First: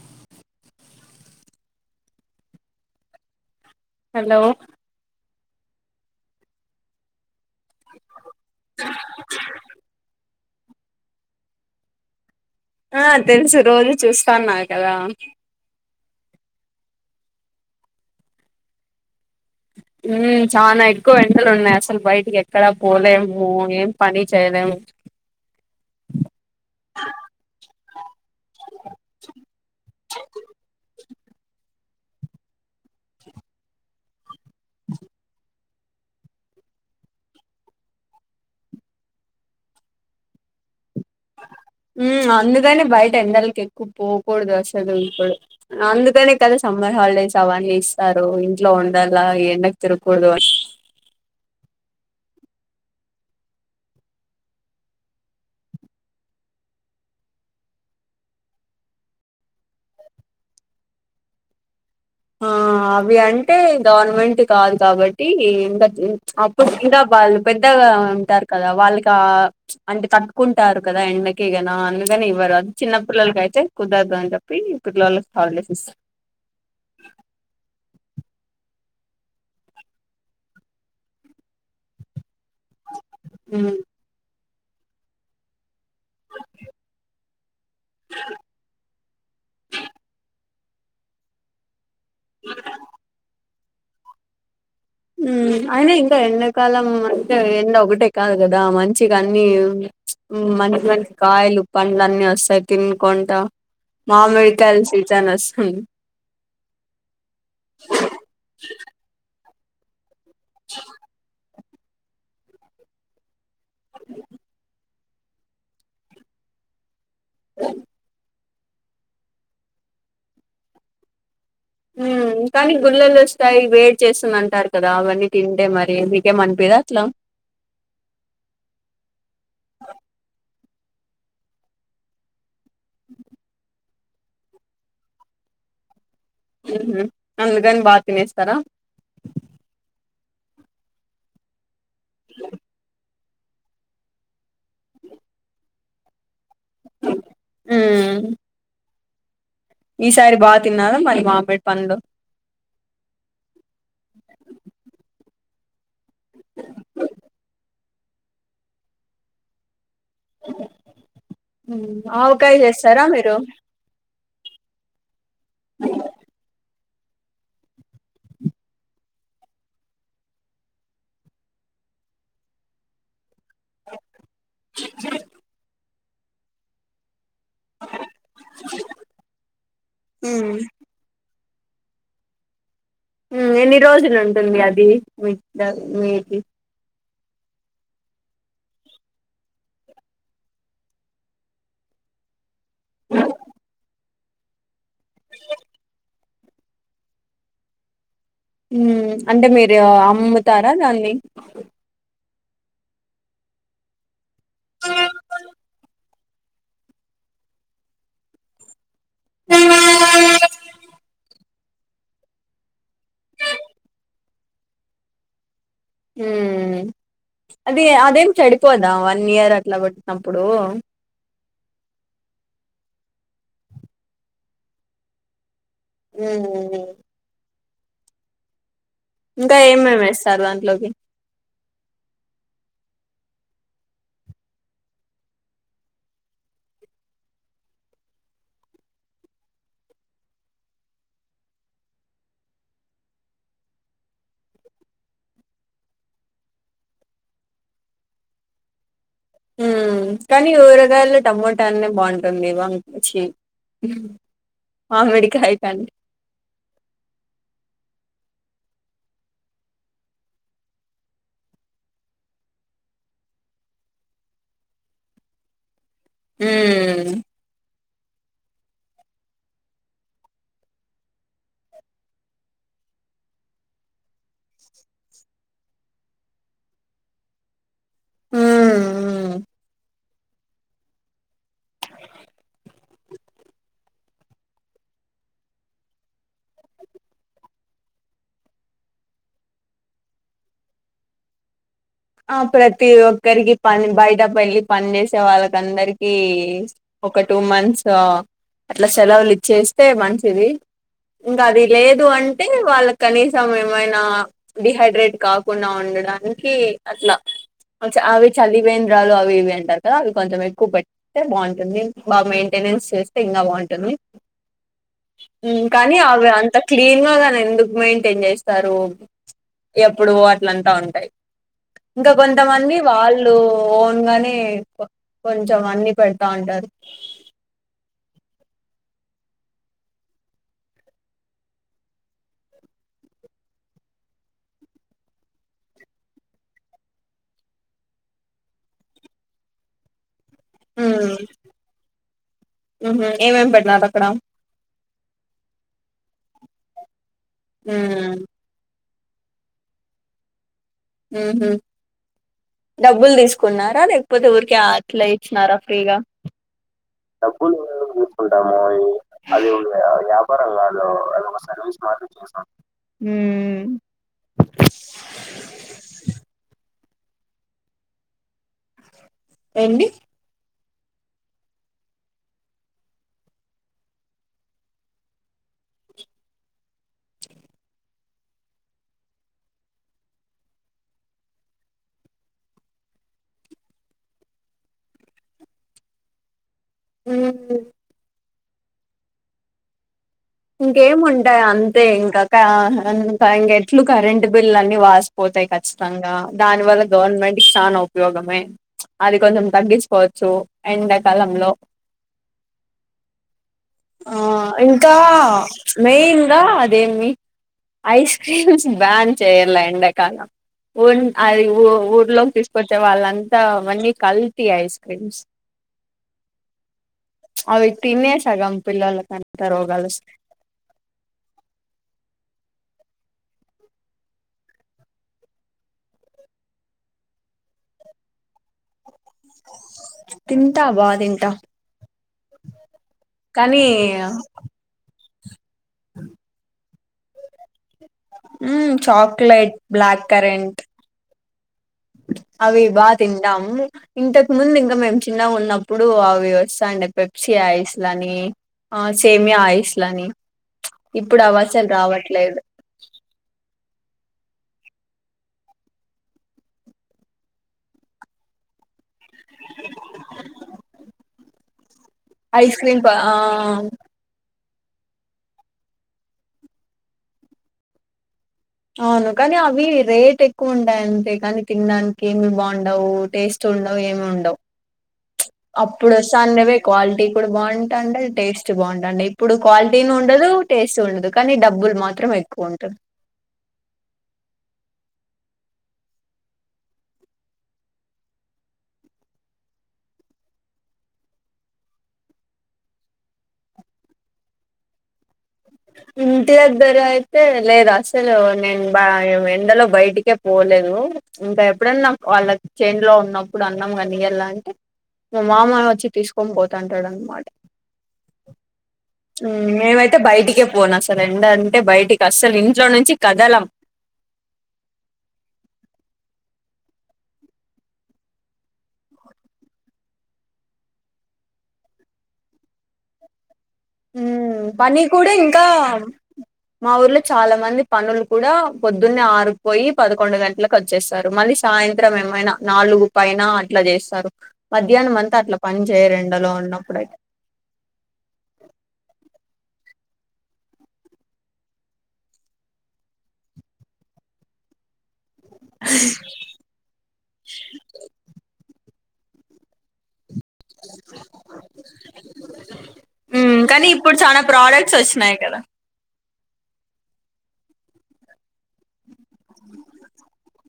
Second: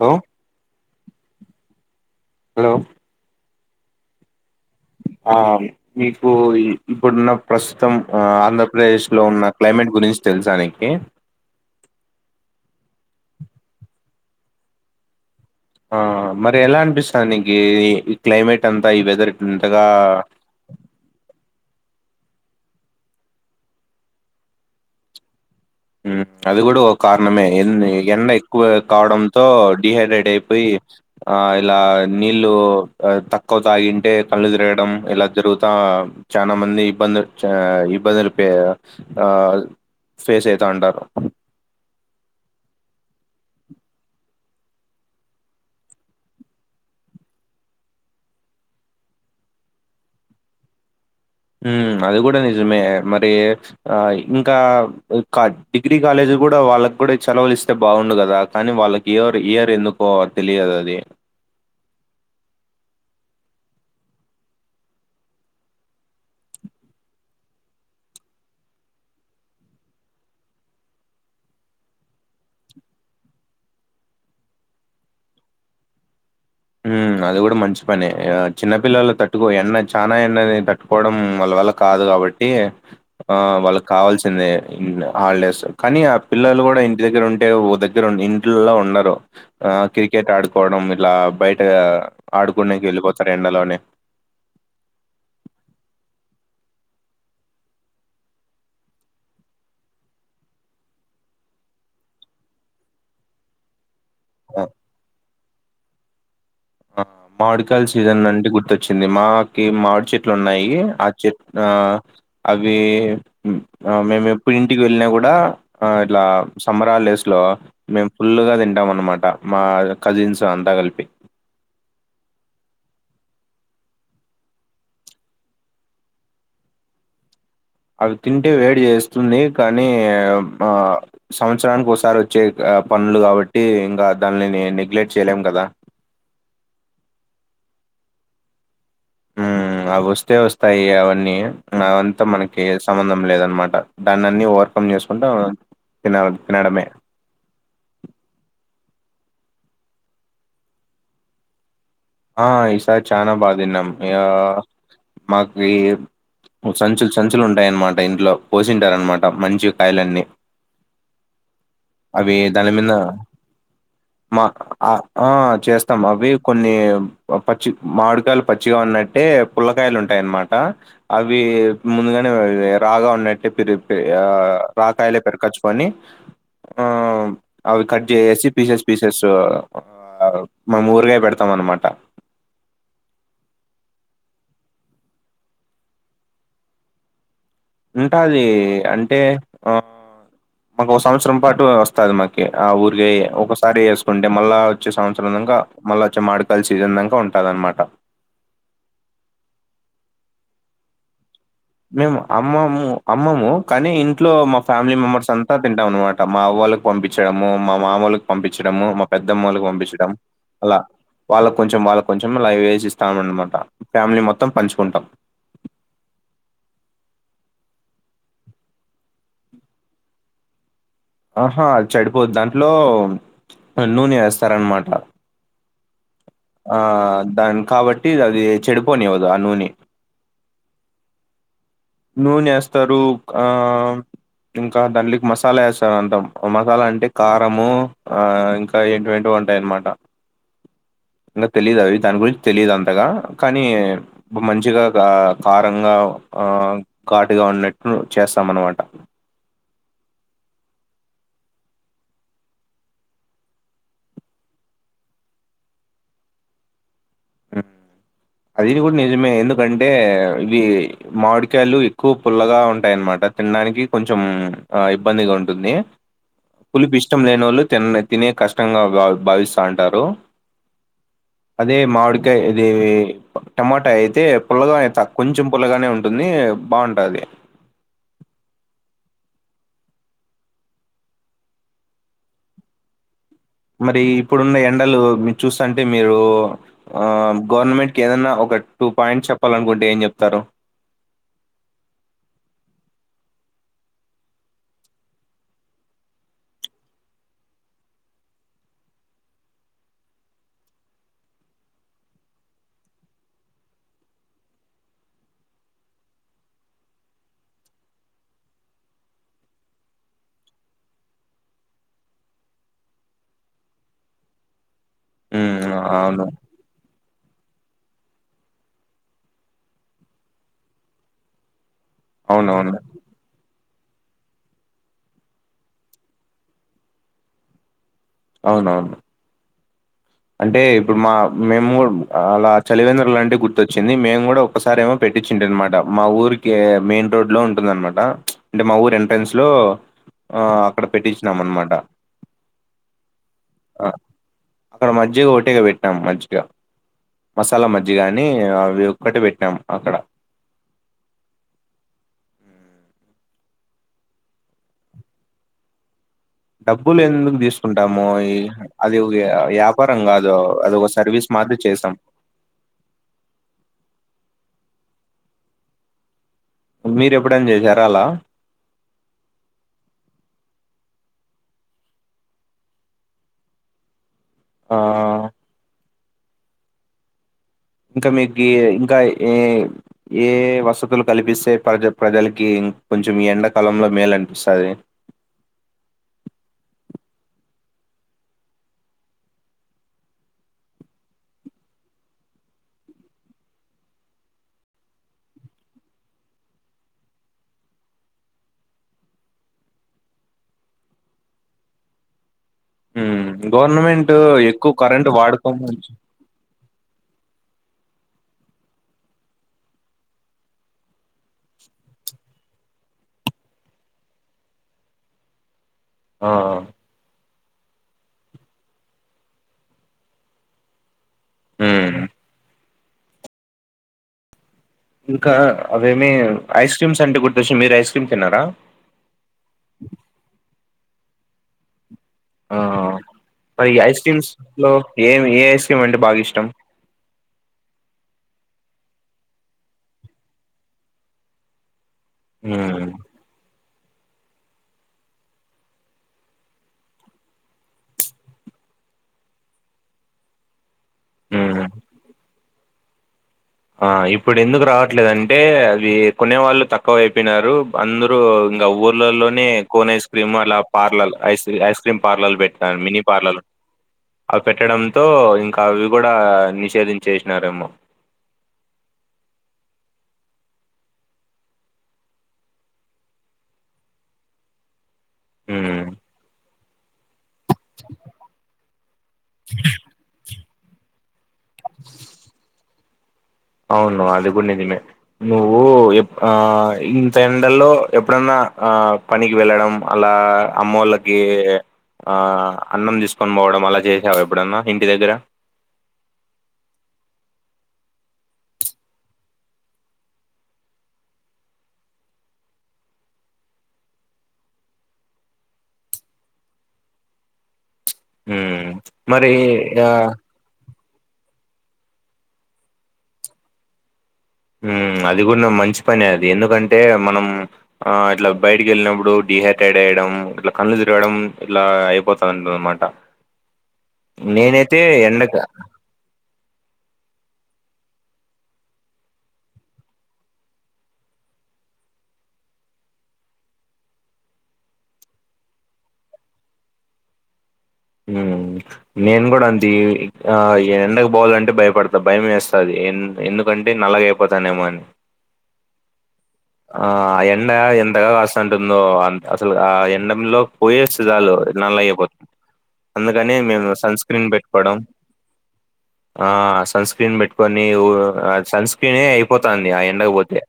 Hello hello hello ఆ మీకు ఇప్పుడున్న ప్రస్తుతం ఆ ఆంధ్రప్రదేశ్ లో ఉన్న క్లైమేట్ గురించి తెలుసానికి ఆ తెలుసు రోజు చూస్తాన్నా కదా ఆ మరి ఎలా అనిపిస్తాది నీగి ఈ ఈ క్లైమేట్ అంతా ఈ వెదర్ ఇంతగా చాన ఎక్కువ ఎండలు ఉన్నాయి అసలు బయటికి ఎక్కడ పోలేము ఏం పని చేయలేము ఊ అది కూడ ఒక కారణమే ఎన్ ఎండ ఎక్కువ కావడంతో డిహైడ్రేట్ అయిపోయి ఆ ఇలా నీళ్లు తక్కువ తాగింటే కళ్ళు తిరగడం ఇలా జరుగు త చనా మంది ఇబ్బంది [unintelligible] ఇబ్బందులు పే ఫేస్ అయి తాండరు ఊ అందుకనే బయట ఎండలకి ఎక్కువ పోకూడదు అసలు ఇప్పుడు అందుకనే కదా స సమర్ హాలిడేస్ అవన్నీ ఇస్తారు ఇంట్లో ఉండల్లా ఎండకి తిరుకూడదు అని అది కూడా నిజమే మరి ఆ ఇంకా డిగ్రీ కాలేజీ కూడా వాళ్ళకి కూడా సెలవలు ఇస్తే బాగుండు కదా కానీ వాళ్ళకి ఇయ్యారు ఎందుకో తెలియదు అది ఆ అవి అంటే గవర్నమెంట్ కాదు కాబట్టి ఇంకా అప్పుడు ఇంకా వాళ్ళు పెద్ద ఆ ఉంటారు కదా వాళ్ళకి ఆ అంటే తట్టుకుంటారు కదా ఎండకిగనా అందుకని ఇవ్వరు చిన్న పిల్లలకైతే కుదరదు అని చెప్పి పిల్లోళ్ళకి హాలిడేస్ ఇస్తారు ఊ అది కూడా మంచి పనే చిన్న పిల్లలు తట్టుకో ఎన్న చానా ఎండకి తట్టుకోవడం వాళ్ళ వల్ల కాదు కాదు కాబట్టి ఆ ఉమ్. వాళ్ళకి కావాల్సిందే హాలిడేస్ కానీ ఆ పిల్లలు కూడా ఇంటి దగ్గర ఉంటే ఓ దగ్గర ఇంట్లో ఉండరు ఆ క్రికెట్ ఆడుకు పోవడం ఇట్లా బయట ఆడుకుండేకి ఎల్లిపోతారు ఎండలోనే అయినా ఇంకా ఎండాకాలం అంటే ఎండ ఒకటే కాదు కదా మంచిగా అన్ని మంచి మంచి కాయలు పండ్లు అన్ని వస్తాయి తినుకుంటా మామిడికాల సీజన్ వస్తుంది ఆ మామిడికాయలు సీజన్ అంటే గుర్తొచ్చింది మాకి మామిడి చెట్లు ఉన్నాయి ఆ చెట్లు ఆ అవి మేము ఎప్పుడు ఇంటికి వెళ్ళినా కూడా ఇట్లా సమ్మర్ హాలిడేస్ లో మేము ఫుల్ గా తింటాం అన్నమాట మా కజిన్స్ అంతా కలిపి ఊ కానీ గుళ్ళలు వస్తాయి వేడి చేస్తుంది అంటారు కదా అవన్నీ తింటే మరి మీకేం అనిపిదా అట్లా అవి తింటే వేడి చేస్తుంది కానీ ఆ సంవత్సరానికి ఒకసారి వచ్చే పండ్లు కాబట్టి ఇంకా దానిని నెగ్లెట్ చేయలేం కదా ఉహుహు అందుకని బా తినేస్తారా ఉమ్ అవి వస్తే వస్తాయి అవన్నీ అ అంతా మనకి సంబంధం లేదనమాట దాన్ని అన్ని ఓవర్కమ్ చేసుకుంటే తినాలి తినడమే హ్మ్ ఈసారి బా తిన్నార మరి బా పెట్ ఆ ఈసారి చానా బా తిన్నం మాకి ఈ సంచులు సంచులు ఉంటాయన్నమాట ఇంట్లో పోసింటారు అనమాట మంచి కాయలన్నీ హ్మ్ అవి ఆవకాయ దాని మీద చేస్తారా మీరు మా ఆ చేస్తాం అవి కొన్ని పచ్చి మామిడికాయలు పచ్చిగా ఉన్నట్టే పుల్లకాయలు ఉంటాయన్నమాట అవి ముందు అనే రాగా ఉన్నట్టు రి రాకాయలే పెరగచ్చుకొని ఆ అవి కట్ చేసేసి పీసెస్ పీసెస్ హ్మ్ మేము ఊరగాయ పెడతాం అన్నమాట ఎన్ని రోజులు ఉంటుంది అది మ మీకి ఉంటాది అంటే ఆ మాకు ఒక సంవత్సరం పాటు వస్తది మాకి ఆ ఉరాగయా ఒకసారి వేసుకుంటే మళ్ళా వచ్చే సంవత్సరం దాక మల్లో వచ్చే మాడుకాయలు సీజన్ దాకా ఉంటుందినమాట ఊ అంటే మీరు అమ్ముతారా దాన్ని మేము అమ్మము అమ్మము కానీ ఇంట్లో మా ఫ్యామిలీ మెంబర్స్ అంతా తింటాం అనమాట మా అవ వాళ్ళకి పంపించడము మా మామళ్ళకి పంపించడము మా పెద్దమ్మకి పంపించడం అలా వాళ్ళ కొంచెం వాళ్ళక్కొంచెం అలా వేసి ఇస్తామనమాట ఫ్యామిలీ మొత్తం పంచుకుంటాం హుమ్మ్ అది అదేం చెడిపోదా వన్ ఇయర్ అట్లా వెట్టినప్పుడు ఆహా అద్ చెడిపోద్ దాంట్లో నూనె ఏస్తారనమాట ఆ హ్మ్ దానిన్ కాబట్టి అది ఏ చెడప్ ఇంకా ఏమేమి ఏసరు దాంట్లోకి నూనే ఏస్తారు ఉక్ ఆ ఇంకా దాంట్లిక్ మసాలా ఏసారు అంతాం మసాలా అంటే కారము ఆ ఇంకా ఎటువంటివో డైనమాట నాక్ తెలీదవి దాని గురించి తెలిదంతగా కానీ మంచిగా గా కారంగా ఆ ఘాటుగా ఉన్నట్లు చేస్తాం అన్నమాట. హుమ్మ్ కానీ ఊరగాయల్లో టమోటానే బావుంటుంది. వామ్ చీ మామిడికాయ్ కంటే అది గూడా నిజమే ఎందుకంటే ఇవి మాడికాయలు ఎక్కువ పుల్లగా ఉంటాయ్ అనమాన్ అంటే తిండానికి కొంచెం ఆ ఇబ్బందిగుంటుంది. పులిపు హ్మ్. ఇష్టం లేనోళ్ళు తినే తినే కష్టంగా భావ్ భవిస్తావుంటారు. అదే మాడి కే ఇది టమాటా అయితే పుల్లగా ఎంతా కొంచెం పుల్లగానే ఉంటుంది బావుంటది. హుమ్మ్ హుహ్ మరి ఇప్పుడున్న ఎండలు మీరు చూస్తాంటే మీరు ఆ గవర్నమెంట్ కేదన్నా ఓక్ కట్ టూ పాయింట్స్ చెప్పాలనుకుంటే ఏం జేప్తారు. ఆ ప్రతి ఒక్కరికి పని బయట పెళ్ళి పని చేేసే వాళ్ళకందరికి ఒక టూ మంత్స్ఓ అట్లా సెలవులు ఇచ్చేస్తే మంచిది. ఇంగా అది లేదు అంటే వాళ్ళక్ కనీసం ఏమైనా డిహైడ్రేట్ కాకుండా ఉంన్ డడానికి అట్లా మంచా అవి చలివేంద్రాలు అవి ఇవి అంటారు కదా అవి కొంచెం ఎక్కువ పెడ్తే బావుంటుంది బా మెయింటైన్ నెన్స్ చేస్తే ఇంగా బవుంటుంది. ఉమ్ కానీ అవి అంత క్లి దీనళ్ళగాని ఎందుకు మెయింటైన్ జేస్తారు. ఇగా యప్పుడు అంట్లా అంటా ఉంటాయ్. ఇంకా కొంతమంది అవునవును వాళ్ తో ఓన్గానే కో కొంచెం అన్ని పెడతా ఉంటారు. అవునవును అంటే ఇప్పుడు మా మేముగూడ్ అలా చలివేంద్రాలంటే గుర్తొచ్చింది మేము గూడా ఒకసారి ఏమో పె టిచ్చిన్ట్ అనమాట. మా ఊరికే మెయిన్ రోడ్ లో ఉంటుందనమాట అంటే మా ఊర్ ఎంట్రన్స్ లో ఆ అక్కడ హ్మ్ పెట్టించిన్నాం అన్నమాట ఊహూ ఏమేం పెట్టినారు ఆ అక్కడ అక్కడ మజ్జిగ ఒకటేగా పెట్టినం మజ్జిగ మసాలా హ్మ్ మజ్జిగాని అవి ఏవ్ ఒకటే పెట్టాం అక్కడా ఉహూహ్ డబ్బులు దిస్కున్నారా లేకపోతే ఊరికే అట్లా ఇచ్చినారా ఫ్రీగా. డబ్బులు ఎందుకు డబ్బులు ఎందుకు తీసుకుంటాము ఈ దిసుకుంటాము. ఈ అది ఉండన్లే వ్యాపారం అది కాదు వ్యాపారం అది ల్యాండో. ఒక సర్వీస్ మాత్ర చేసాం ఊహ్మ్ మీరెప్పుడైనా జేశారా అలా ఏండి ఆహా ఇంకా మీక్ ఏ ఇంకా ఏ ఏ వసతులు కల్పిస్తే ప్రజ ప్రజలకి కొంచెం ఎండకాలంలో మేలనిపిసది. ఉమ్మ్ ఇంకేముంటాయి అంతే ఇంకా కా ఇంక ఎట్లు కరెంట్ బిల్లన్ని వాసిపో తాయి ఖచ్చితంగా దానివల్ల గవర్నమెంట్ కి సాన ఉపయోగమే అది కొంచెం తగ్గించుకోవచ్చు ఎండాకాలంలో ఉమ్మ్ గవర్నమెంట్ ఎక్కువ కరెంట్ వాడు మెయిన్‌గా అదే మి ఐస్ క్రీమ్స్ బ్యాన్ చేయలా ఎండకాలం ఉన్ అది ఊ ఊర్లోకి తీసుకొచ్చే వాళ్ళంతా అవన్నీ కల్తీ ఐస్ క్రీమ్స్ ఆఆ అవి తినే సగం పిల్లలకంతా రోగాలు వస్తాయి ఉమ్మ్ ఇంకా అవేమి ఐస్ క్రీమ్స్ అంటే గుర్తొచ్చింది మీరు ఐస్ క్రీమ్ తిన్నారా తింటా బా తింటా ఆఆ కానీ మరి ఈ ఐస్ క్రీమ్స్‌లో ఏమి ఏ ఐస్ క్రీమ్ అంటే బాగా ఇష్టం ఉమ్మ్ చాక్లేెట్ బ్లాక్ కరెంట్ అవి బా హ్మ్ తింటాం ఇంతకు ముందు ఇంకా మేము చిన్నగా ఉన్నప్పుడు అవి వస్తాండే పెప్సీ ఐస్ లని ఆ సేమి ఐస్ లని ఇప్పుడు అవి హ్మ్ అసలు రావట్లేదు ఆ ఇప్పుడు ఎందుకు రావట్లేదంటే అవి కొనే వాళ్ళు తక్కువ అయిపోయినారు అందరుూ ఇంకా ఉ ర్లలోనే కోన్ ఐస్ క్రీమ్ అలా పార్లల్ ఐస్ ఐస్ క్రీమ్ పార్లర్లు ఐస్ క్రీమ్ పెట్టినారు ప మిని ఆ పార్లర్లు అవి పెట్టడంతో ఇంకా అవి కూడా నిషేధించేసినారేమో అవును కానీ అవి రేట్ ఎక్కువ ఉంటయ్ అంతే కానీ తినడానికి ఏమి బాండవు టేస్ట్ ఉండవు ఏం ఉండవు హ్మ్ అప్పుడు వస్తాండేవే క్వాలిటీ అప్పుడు బాగుంటాండే టేస్ట్ బాగుంటండే ఇప్పుడు క్వాలిటీని ఉండదు టేస్ట్ ఉండదు కానీ డబ్బులు మాత్రం ఎక్కువ ఉంటుది అవును అది కూడా నిజమే నువ్వు ఎప్ ఆ ఇంత ఎండలో ఎప్పుడన్నా ఆ పనికి వెళ్ళడం అలా అమ్మ వాళ్ళకి ఆ అన్నం తీసుకొని పోవడం అలా చేసావా ఎప్పుడన్నా ఇంటి దగ్గర ఇంటి దగ్గర అయితే లేదు అసలు నేను బా ఎండలో బయటికే పో లేదు ఇంకా ఎప్పుడన్నా వాళ్ళకి చేన్లో ఉన్నప్పుడు అన్నాం కానీ ఇయాలంటే మా మామనే వచ్చి తీసుకొని పోతంటాడు అన్నమాట మ్మ్ మరి ఉమ్మ్ ఆ మేమైతే బయటి కే పోను అసలు ఎండంటే బయటికి అస్సలు ఇంట్లో నుంచి కదలం ఉమ్మ్ అది కుడ్న మంచిపనే అది ఎందుకంటే మనం ఆ ఇట్లా బయటికి ఎళ్ళినప్పుడు డిహైడ్రేట్ అయడం ఇట్లా కళ్లు తిరగడం ఇలా అయిపోతుంటది అనమాట ఉమ్మ్ పని కూడా ఇంకా మా ఊర్లో చాలా మంది పనులు కూడా పొద్దున్నే ఆరుకు పోయి పదకొండు గంటలకు వచ్చేస్తారు మళ్ళీ సాయంత్రం ఏ మైన నాలుగు పైన అట్లా చేస్తారు మధ్యాహ్నం అంతా అట్లా పని చేయరు ఎండలో ఉన్నప్పుడైతే ఉమ్మ్ నేను కూడా అంతే ఆ ఎండకు పోవాలంటే భయపడతా భయమేస్తాది ఎం ఎందుకంటే నల్లగాయిపోతానేమో అని ఆ ఆ ఎండ ఎంతగా కాస్తా ఉంటుందో అసలు ఆ ఎండ లో పోయివస్తే చాలు నల్లగైపోతాం. అందుకనే ఉమ్ కానీ మేము ఇప్పుడు సన్ చాలా స్క్రీన్ ప్రోడక్ట్స్ పెట్టుకోవడం వచ్చినాయి కదా ఆ సన్ స్క్రీన్ సన్ స్క్రీనే అయిపోతాంది ఎండకి పోతే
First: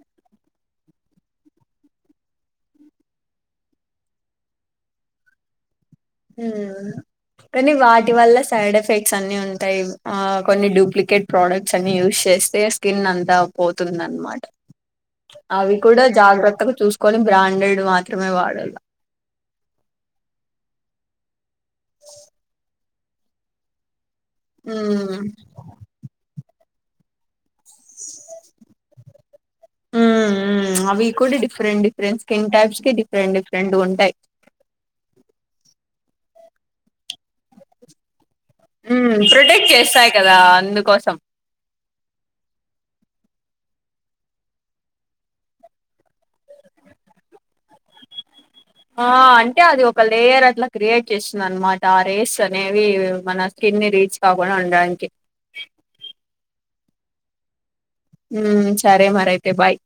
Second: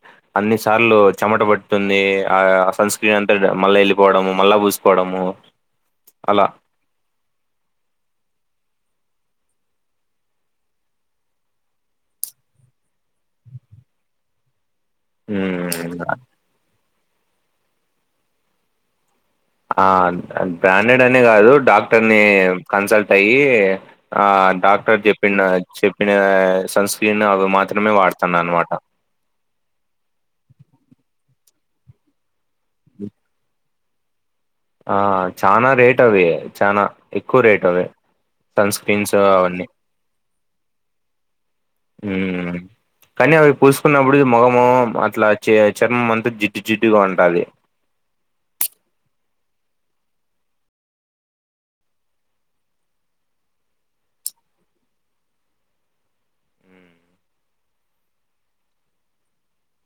దార్లో చెమట పడుతుంది. ఆ సన్ స్క్రీన్ అంతా మళ్ళా వెళ్ళిపోవడము మళ్ళా పూసుకోవడము. అలా కానీ వాటి వల్ల సైడ్ ఎఫెక్ట్స్ అన్నీ ఉంటాయి. ఆ కొన్ని డూప్లికేట్ ప్రోడక్ట్స్ అన్ని యూస్ చేస్తే స్కిన్ అంతా పోతుందన్నమాట అవి ఉమ్, కూడా జాగ్రత్తగా చూసుకొని బ్రాండెడ్ మాత్రమే వాడాల. ఆ బ్రాండెడ్ అనే కాదు, డాక్టర్ ని కన్సల్ట్ అయ్యి ఆ డాక్టర్ ఉమ్ చెప్పిన చెప్పిన సన్ స్క్రీన్ అవి మాత్రమే మాత్రమే వాడుతాను అన్నమాట. ఉమ్ ఉమ్ అవి కూడా డిఫరెంట్ డిఫరెంట్ స్కిన్ టైప్స్ కి డిఫరెంట్ డిఫరెంట్ గా ఉంటాయి. ఆ చానా రేట్ అవి చానా ఎక్కువ రేట్ అవి సన్ స్క్రీన్స్ మ్ అవన్నీ ప్రొటెక్ట్ చేస్తాయి కదా అందుకోసం. ఉమ్ కానీ అవి పూసుకున్నప్పుడు ముఖము అట్లా చర్మం అంతా జిడ్డు, జిడ్డుగా ఉంటాది. ఆ అంటే అది ఒక లేయర్ అట్లా క్రియేట్ చేస్తుంది అన్నమాట. ఆ రేస్ అనేవి మన స్కిన్ ని రీచ్ కాకుండా. ఉండానికి మ్ సరే మరి అయితే బాయ్.